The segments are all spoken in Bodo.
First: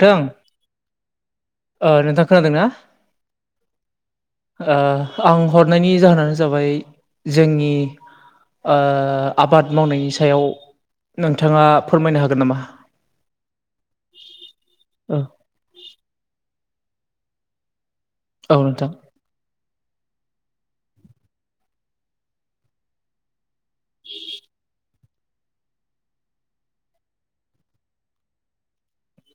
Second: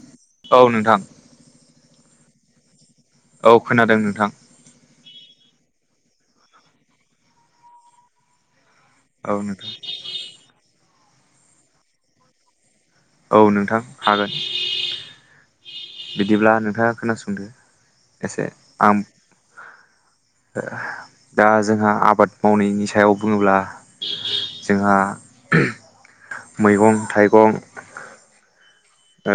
थों औ नोंथां ओ नोंथां खोनादोंना? औ खोनादों नोंथां। ओ आं हरनायनि जाहोनानो जाबाय जोंनि ओ औ नोंथां आबाद मावनायनि सायाव नोंथाङा फोरमायनो हागोन नामा? औ नोंथां हागोन। ओ। बिदिब्ला नोंथाङा खोनासंदो एसे औ नोंथां आं दा जोंहा आबाद मावनायनि सायाव बुङोब्ला जोंहा मैगं थाइगं ओ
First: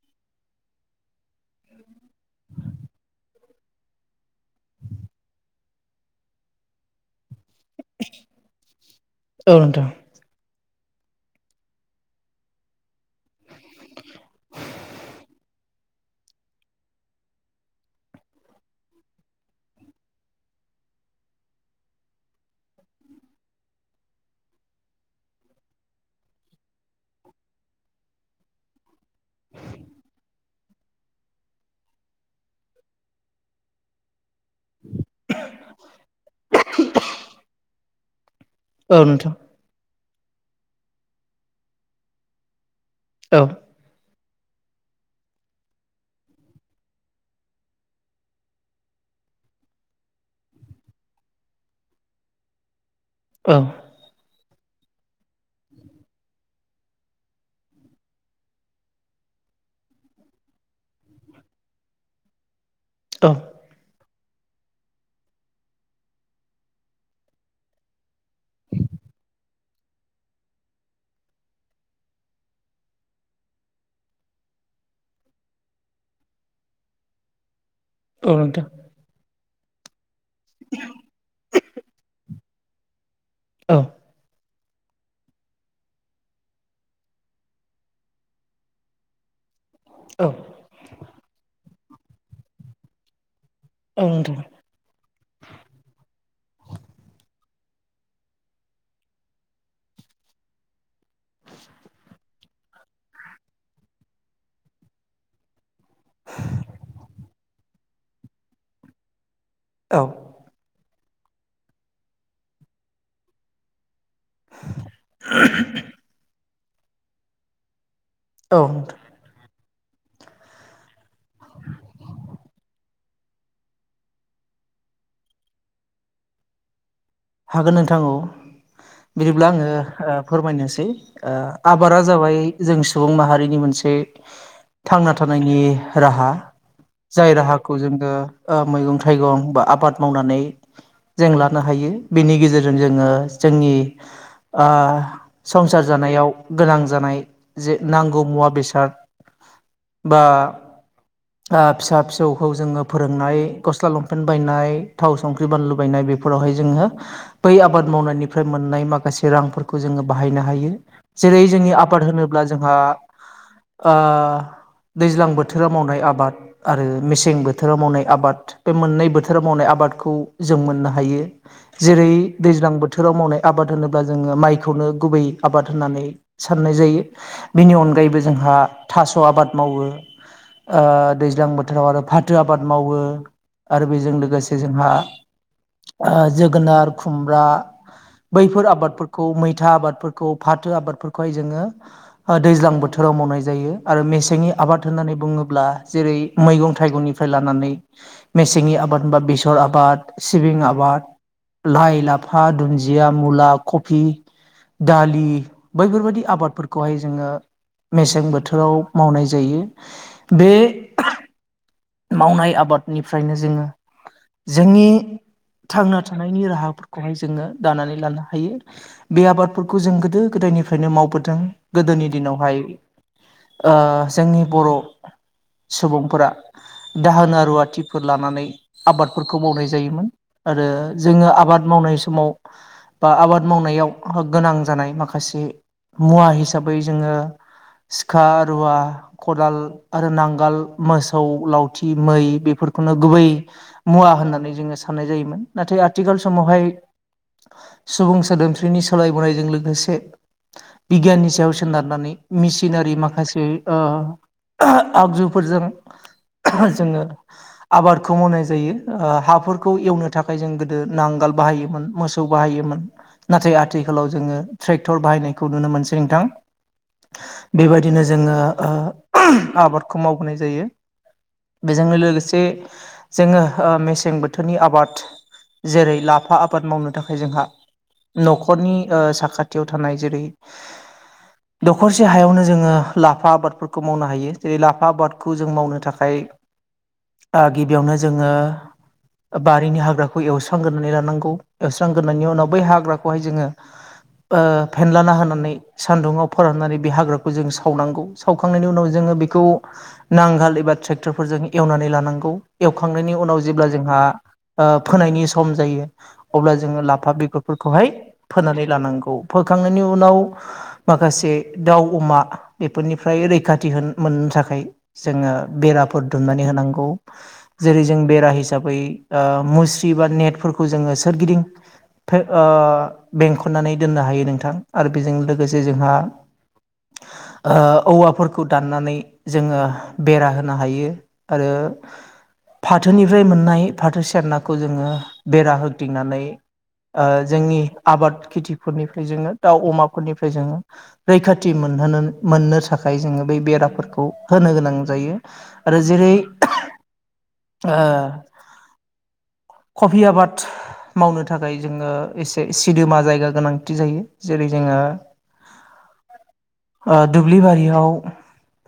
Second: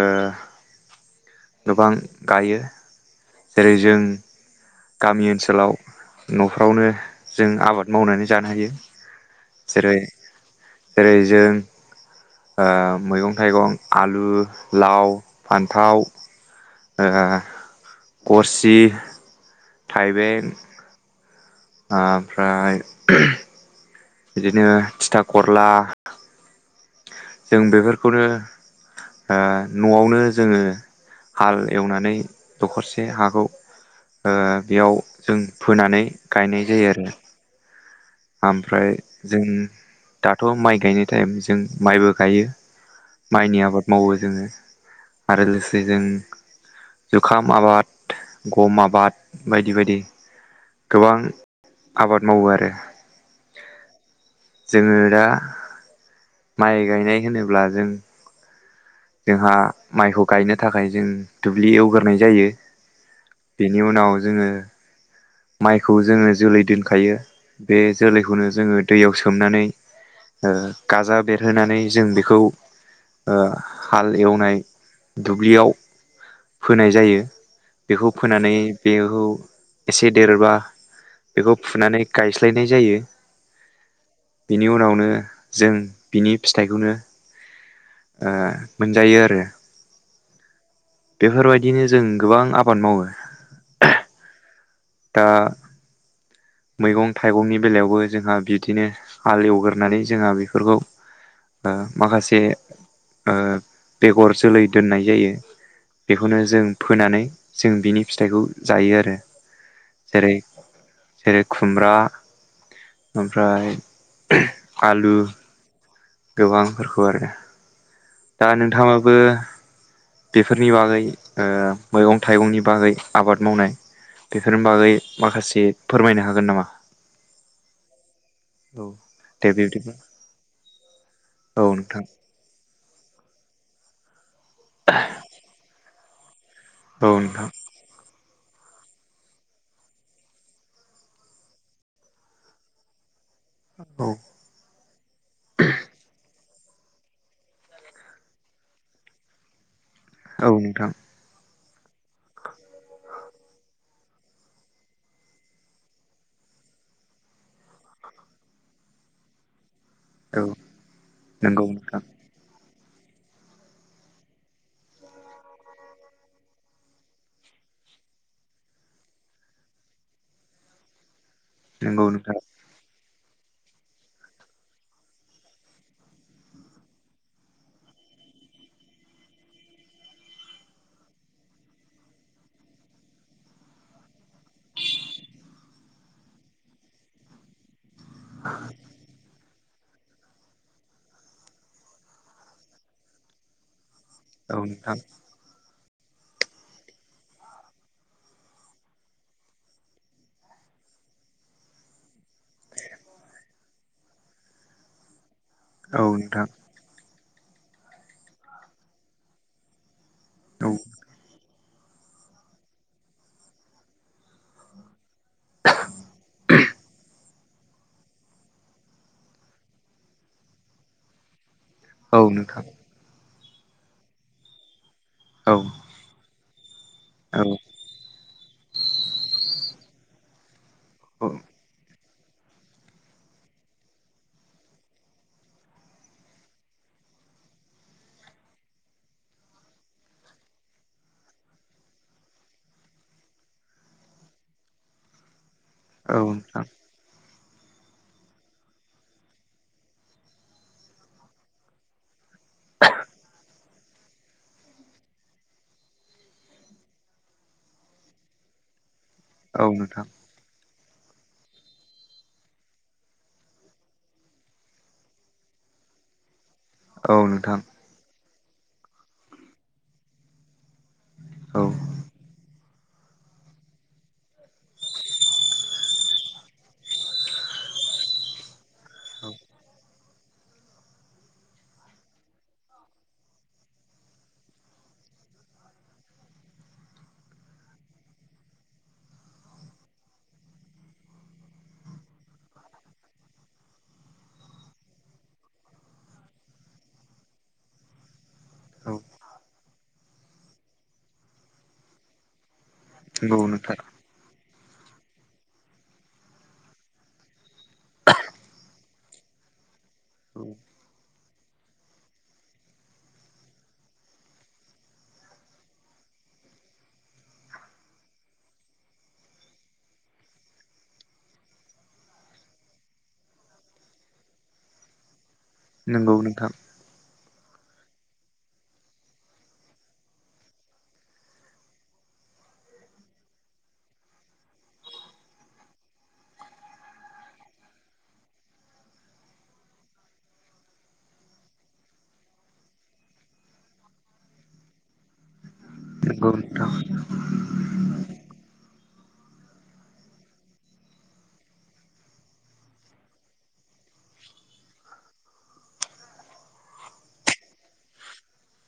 गोबां गायो जेरै जों गामि ओनसोलाव नफ्रावनो। जों आबाद मावनानै जानो हायो औ नोंथां जेरै जेरै जों ओ मैगं थाइगं आलु लाव फान फथाव ओ गरसि थाइबेन। ओमफ्राय बिदिनो थिथा खरला जों बेफोरखौनो ओ नआवनो जोङो हाल एवनानै दखरसे हाखौ ओ बेयाव जों फोनानै गायनाय जायो आरो ओमफ्राय औ नोंथां जों दाथ माइ गायनाय टाइम जों माइबो गायो औ माइनि आबाद मावो जोङो आरो लोगोसे जों जुखाम आबाद गम आबाद बायदि बायदि गोबां आबाद मावो आरो औ जोङो दा माइ गायनाय होनोब्ला जों जोंहा माइखौ गायनो थाखाय जों दुब्लि एवग्राय जायो। बेनि उनाव जोङो। माइखौ जोङो जोलै दोनखायो बे जोलैखौनो जोङो दैयाव सोमनानै। ओ गाजा बेरहोनानै जों बेखौ। ओ हाल एवनाय दुब्लियाव फोनाय जायो। बेखौ औ फोनानै नोंथां बेखौ। एसे देरोबा बेखौ फुनानै गायस्लायनाय जायो औ बेनि उनावनो जों बिनि फिथाइखौनो ओ मोनजायो आरो औ बेफोरबायदिनो जों गोबां आबाद मावो [unintelligible] दा मैगं थाइगंनि बेलायावबो जोंहा बिदिनो हाल एवगोरनानै जोंहा बेफोरखौ ओ माखासे बेगर जोलै दोननाय जायो बेखौनो जों फोनानै जों बिनि फिथाइखौ जायो आरो। औ जेरै जेरै खुमब्रा ओमफ्राय। आलु गोबांफोरखौ आरो दा औ नोंथां नोंथाङाबो बेफोरनि बागै ओ मैगं थाइगंनि बागै आबाद मावनाय बेफोरनि बागै माखासे फोरमायनो हागोन नामा हागोन नोंथां औ औ दे बिदिब्ला आङो बिब्दिब्ला फोरमायनो। सै औ आबादा नोंथां जाबाय जों सुबुं माहारिनि मोनसे। थांना थानायनि राहा औ जाय नोंथां राहाखौ जोङो। ओ मैगं थाइगं बा आबाद मावनानै जों लानो हायो बेनि गेजेरजों जोङो। जोंनि औ ओ संसार जानायाव। गोनां जानाय जे नांगौ मुवा बेसाद। बा औ नोंथां। ओ फिसा फिसौखौ जोङो फोरोंनाय गस्ला लंपेन्ट बायनाय थाव संख्रि बानलु बायनाय बेफोराव। जोंङो बै आबाद मावनायनिफ्राय मोननाय माखासे रांफोर। खौ जोङो औ बाहायनो हायो जेरै नंगौ जोंनि नोंथां आबाद होनोब्ला जोंहा ओ दैज्लां बोथोराव मावनाय आबाद आरो मेसें बोथोराव मावनाय आबाद बे मोननै बोथोराव मावनाय आबाद बादखौ जों मोननो हायो नंगौ जेरै नोंथां दैज्लां बोथो थोराव मावनाय आबाद होनोब्ला जोङो माइखौनो गुबै आबाद होननानै साननाय जायो बेनि अनगा जायबो जोंहा थास' आबाद मावो ओ दैज्लां बोथोराव आरो फाथो आबाद मावो। आरो बेजों लोगोसे जोंहा जोगोनार खुमब्रा बैफोर आबादफोरखौ मैथा आबादफोरखौ फाथो आबादफोरखौहाय जोङो दैज्लां बोथोर आव मावनाय जायो आरो मेसेंनि औ आबाद नोंथां होन्नानै बुङोब्ला जेरै मैगं थाइगंनिफ्राय लानानै मेसेंनि आबाद होनबा बेसर आबाद सिबिं आबाद बाद लाइ लाफा दुन्दिया मुला कफि दालि औ बैफोरबायाददि नोंथां आबादफोरखौहाय जोङो मेसें बोथोराव मावनाय जायो। बे औ मावनाय आबादनिफ्रायनो जोङो जोंनि थांना थानायनि राहाफोरखौहाय जोङो दानानै लानो हायो बे आबादफोरखौ जों गोदो गोदाय निफ्रायनो मावबोदों। गोदोनि औ दिनावहाय नोंथां ओ जोंनि बर' औ सुबुंफोरा दाहोना औ रुवाथिफोर लानानै आबादफोरखौ मावनाय जायोमोन आरो जोङो औ आबाद मावनाय समाव बा आबाद मावनायाव गोनां जानाय माखासे मुवा हिसाबै जोङो सिखा रुवा खदाल आरो नांगोल मोस सौ लावथि मै बेफोरखौनो गुबै मुवा होननानै जोङो साननाय जायोमोन। नाथाय औ आथिखाल समावहाय नोंथां सुबुं सोदोमस्रिनि सोलायबोनायजों लोगोसे बिगियाननि सायाव सोनारनानै मेसिनारि माखासे ओ आगजुफोरजों जोङो आबादखौ मावनाय जायो ओ औ हाफोरखौ नोंथां एवनो थाखाय जों गो नांगाल बाहायोमोन मोसौ बाहायोमोन। नाथाय आथिखालाव जोङो ट्रेक्टर बाहायनायखौ नुनो मोनसै नोंथां। औ नोंथां। बेबायदिनो जोङो ओ आबादखौ मावबोनाय जायो औ बेजोंनो लोगोसे जोङो ओ मेसें बोथोरनि आबाद जेरै लाफा आबाद मावनो थाखाय जोंहा न'खरनि औ साखाथियाव थानाय जेरै दखरसे हायावनो जोङो लाफा आबादफोरखौ मावनो हायो जेरै लाफा आबादखौ जों मावनो थाखाय ओ गिबियावनो जोङो बारिनि हाग्राखौ एवस्रांग्रोनानै लानांगौ एवस्रांग्रोनायनायनि उनाव बै हाग्राखौहाय जोङो ओ फेनलाना होनानै सान्दुङाव फोराननानै बे हाग्राखौ जों सावनांगौ सावखांनायनि उनाव औ जों बिखौ नांगाल एबा ट्रेक्टर फोरजों एवनानै लानांगौ एवखांनायनि नंगौ उनाव जेब्ला नोंथां जोंहा ओ फोनायनि सम जायो अब्ला जोङो लाफा बेगरफोरखौहाय फोनानै लानांगौ फोखांनायनि उ उनाव औ माखासे दाउ अमा बेफोरनिफ्राय रैखाथि होन मोननो थाखाय जोङो बेराफोर दुमनानै होनांगौ जेरै जों बेरा हिसाबै ओ मुस्रि बा नेट फोरखौ जोङो सोरगिदिं ओमफाय ओ बेंखननानै दोननो हायो नोंथां आरो बेजों लोगोसे जोंहा नंगौ नोंथां। ओ औवाफोरखौ दाननानै जोङो बेरा होनो हायो आरो फाथोनिफ्राय मोननाय फाथो सेरनाखौ जोङो बेरा होग्दिंनानै ओ जोंनि आबाद खेथिफोरनिफ्राय जोङो दाउ अमाफोरनिफ्राय जोङो रैखाथि मोन [unintelligible] मोननो थाखाय जोङो बै बेराफोरखौ होनो गोनां जायो। आरो जेरै- नंगौ नोंथां [unintelligible] ओ कफि आबाद मावनो थाखाय जोङो एसे सिदोमा जायगा गोनांथि जायो जेरै- जोङो ओ दुब्लि बारियाव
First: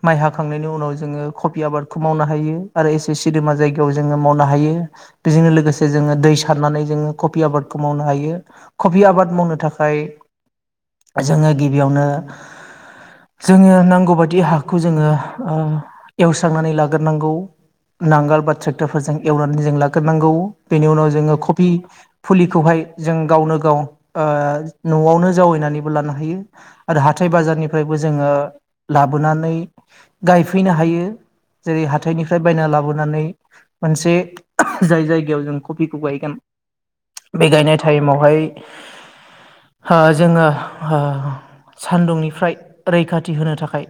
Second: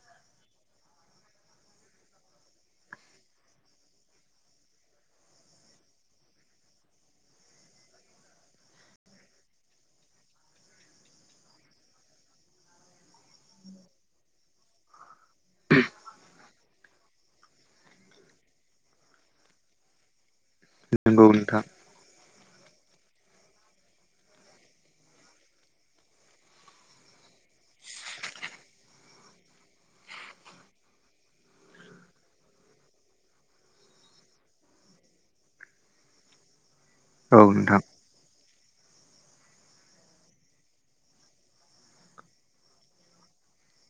माइ हाखांनायनि उनाव जोङो कफि आबादखौ मावनो हायो आरो एसे सिदोमा जायगायाव जोङो मावनो हायो बेजोंनो लोगोसे जोङो दै सारनानै जोङो कफि आबादखौ मावनो हायो कफि आबाद मावनो थाखाय जोङो गिबियावनो जोङो नांगौबायदि हाखौ जोङो ओ एवस्रांनानै लाग्रोनांगौ नांगोल बा ट्रेक्टरफोरजों एवनानै जों लाग्रोनांगौ बेनि उनाव नंगौ जोङो नोंथां कफि फुलि खौहाय जों गावनो गाव ओ न'आवनो जावैनानैबो लानो हायो आरो हाथाय बाजार फोरनिफ्रायबो जोङो लाबोनानै गायफैनो हायो। जेरै- हाथायनिफ्राय बायना लाबोनानै मोनसे जाय जायगायाव जों कफिखौ गायगोन औ बे गायनाय नोंथां टाइमावहाय हो जोङो हो सान्दुंनिफ्राय रैखाथि होनो थाखाय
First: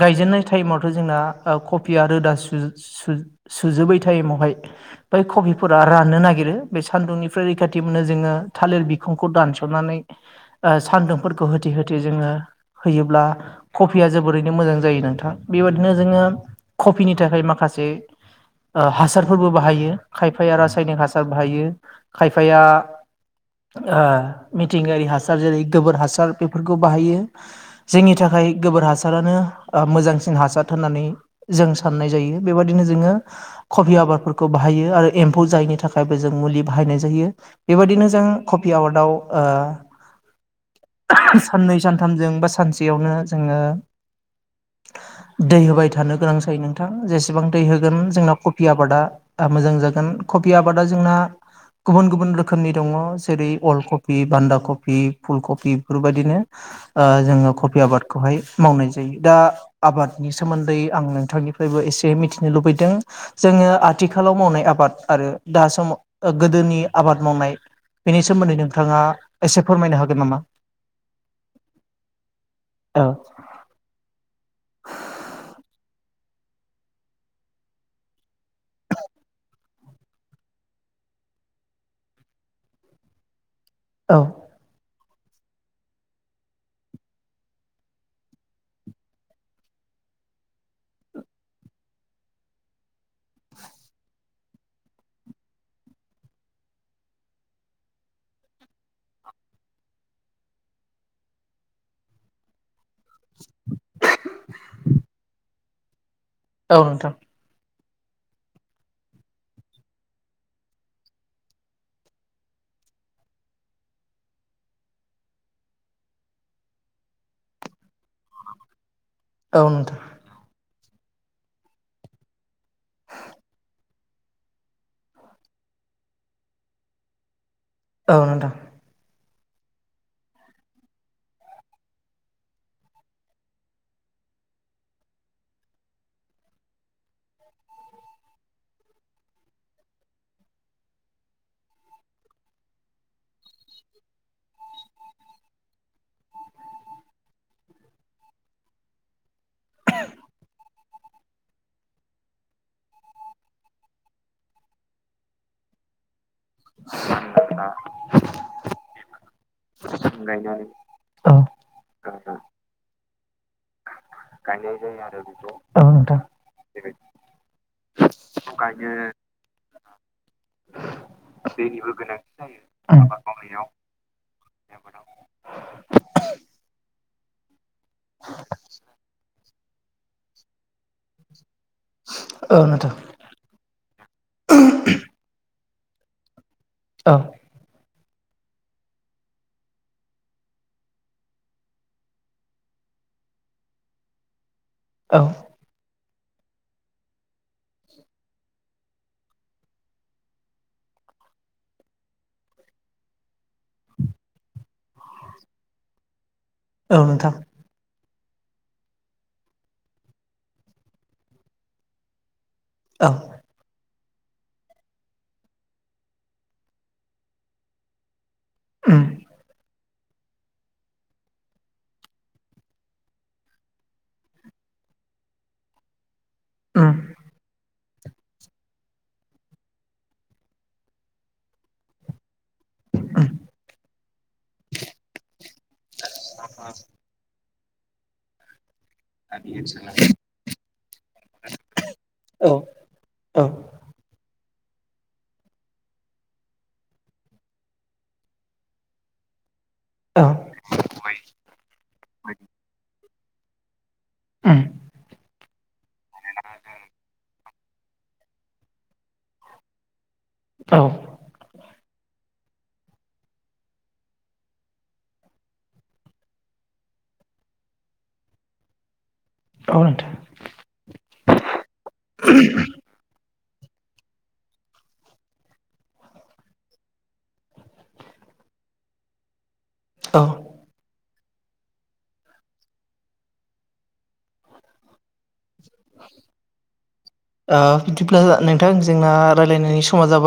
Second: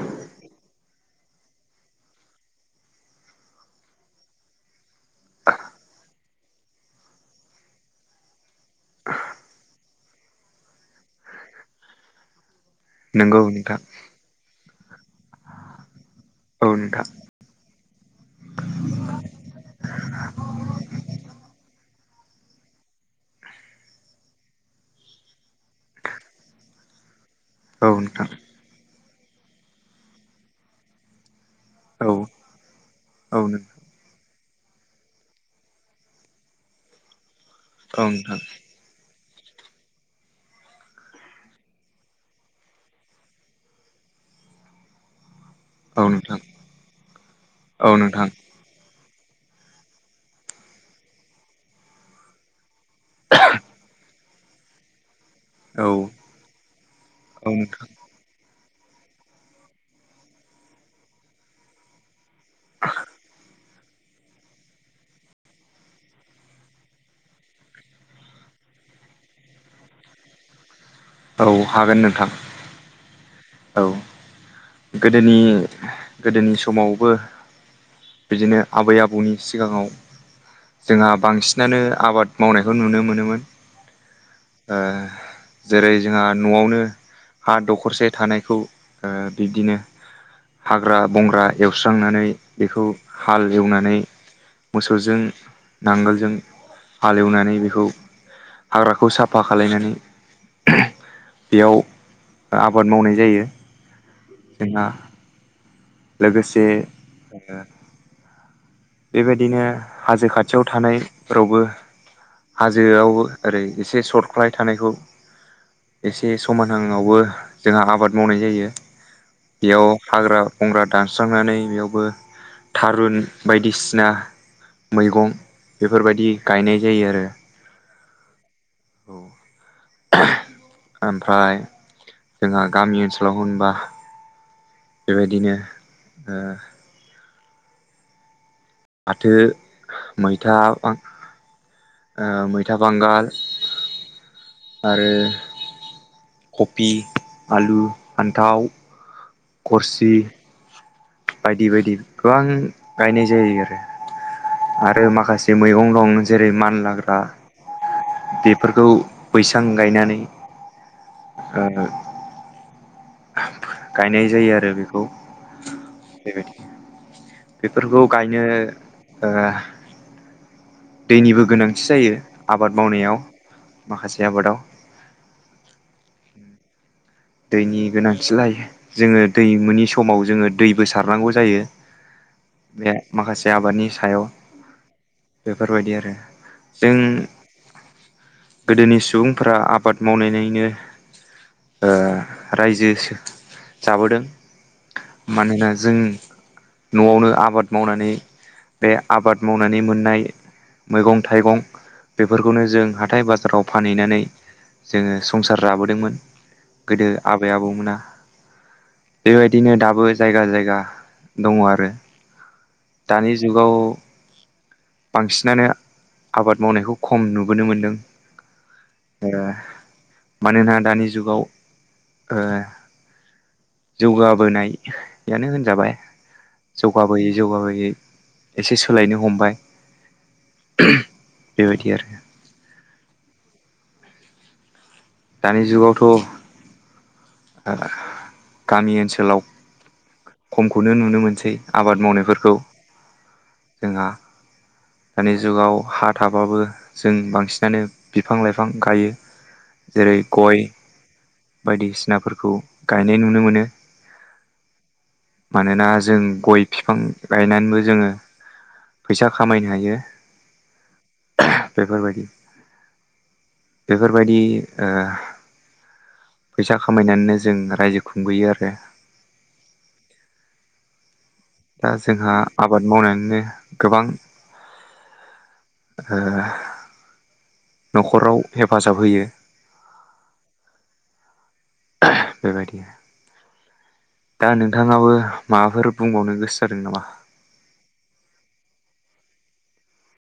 गायजेननाय टाइमाव जोंना ओ कफिया रोदा सु-सु-सुजोबै टाइमावहाय बै कफिफोरा रानो नागिरो बे सान्दुंनिफ्राय रैखाथि मोनो जोङो थालिर बिखुंखौ दानस'नानै ओ सान्दुंफोरखौ होथे होथे जोङो हैयोब्ला नंगौ नोंथां कफिया जोबोरैनो मोजां जायो नोंथां बेबायदिनो जोङो औ नोंथां कफिनि थाखाय माखासे ओ हासारफोरबो बाहायो खायफाया रासायनिक हासार बाहायो खायफाया ओ मिथिंगायारि हासार जेरै- गोबोर हासार बेफोरखौ बाहायो। औ जोंनि नोंथां थाखाय गोबोर हासारानो ओ मोजांसिन हासार होननानै जों औ साननाय जायो बेबायदिनो जोङो औ नों कफि आबादफोर खौ बाहायो आरो एम्फौ जायैनि थाखायबो जों मुलि बाहायनाय जायो औ बेबायदिनो जों नोंथां कफि आबादाव ओ साननै सानथामजों बा सानसेयावनो जोङो दै होबाय औ नोंथां औ थानो गोनां जायो नोंथां जेसेबां दै औ होगोन जोंना कफि आबादा ओ मोजां जागोन कफि आबादा जोंना गुबुन गुबुन रोखोमनि दङ जेरै- अल कफि बान्दा कफि फुल कफि बेफोरबायदिनो ओ जोङो कफि नोंथां आबादखौहाय मावनाय जायो दा आबादनि सोमोन्दै आं नोंथांनिफ्रायबो एसे मिथिनो लुबैदों जोङो आथिखालाव मावनाय आबाद बाद आरो दा समाव गोदोनि आबाद मावनाय बेनि सोमोन्दै नोंथाङा एसे फोरमायनो हागोन नामा? औ हागोन नोंथां। औ गोदोनि गोदोनि समावबो बिदिनो आबै आबौनि सिगाङाव जोंहा बांसिनानो आबाद मावनायखौ नुनो मोनोमोन। औ ओ जेरै- जोंहा न'आवनो हा दखरसे थानायखौ ओ बिब्दिनो हाग्रा बंग्रा एवस्रांनानै बेखौ हाल एवनानै मोसौजों नांगोलजों हालेवनानै बेखौ हाग्राखौ साफा खालायनानै बेयाव आबाद मावनाय जायो जोंहा लोगोसे औ नोंथां ओ बेबायदिनो हाजो खाथियाव थानायफोरावबो हाजोआवबो ओरै एसे सर्टख्लाय थानायखौ एसे समानहांआवबो जोंहा आबाद मावनाय जायो औ बेयाव नोंथां हाग्रा बंग्रा दानस्रांनानै बेयावबो थारुन बायदिसिना मैगं बेफोरबायदि गायनाय जायो आरो औ नोंथां औ ओमफ्राय जोंहा गामि ओनसोलाव होनबा बेबायदिनो अ फाथो मैथा बां अ मैथा बांगाल आरो कबि आलु फान्थाव करसि बायदि-बायदि गोबां गायनाय जायो आरो आरो माखासे मैगं दं जेरै मान लाग्रा बेफोरखौ बैसां गायनानै औ गानो ओमफाय गायनाय जायो आरो बेखौ औ नोंथां बेबायदि बेफोरखौ गायनो अ दैनिबो गोनांथि जायो आबाद मावनायाव माखासे आबादाव [inaudible] दैनि गोनांथिलाय जोंङो दैमुनि समाव जोंङो दैबो सारनांगौ जायो औ बे नोंथां माखासे आबादनि सायाव बे- फोरबायदि आरो जों औ गोदोनि सुबुंफोरा आबाद मावनायनायनो अ रायजो जाबोदों औ मानोना जों नआवनो आबाद मावनानै बे आबाद मावनानै मोननाय मैगं थाइगं बेफोरखौनो जों हाथाय बाजाराव फानहैनानै जोंङो संसार जाबोदोंमोन औ गोदो नोंथां आबै आबौमोना बेबायदिनो दाबो जायगा-जायगा दंङ आरो औ दानि जुगाव बांसिनानो आबाद मावनायखौ खम नुबोनो मोनदों उम एह मानोना दानि जुगाव अ जौगाबोनायानो होनजाबाय उम जौगाबोयै-जौगाबोयै एसे सोलायनो हमबाय बेबायदि आरो उम दानि जुगाव [inaudible] [inaudible] गामि ओनसोलाव खमखौनो नुनो मोनसै आबाद औ मावनायफोरखौ औ जोंहा दानि जुगाव हा थाबाबो जों बांसिनानो बिफां लाइफां गायो जेरै औ गय बायदिसिनाफोरखौ गायनाय नुनो मोनो उम [inaudible] मानोना जों गय बिफां गायनानैबो जोंङो फैसा खामायनो हायो औ औ बेफोरबायदि बेफोरबायदि ओह फैसा खामायनानैनो जों रायजो खुंबोयो आरो [unintelligible] दा जोंहा आबाद मावनानैनो। गोबां। [inaudible] ओ नखराव हेफाजाब होयो। औ। बेबायदि दा नोंथांङाबो। बिदिब्ला नोंथां जोंना रायज्लायनायनि समा जाबाय।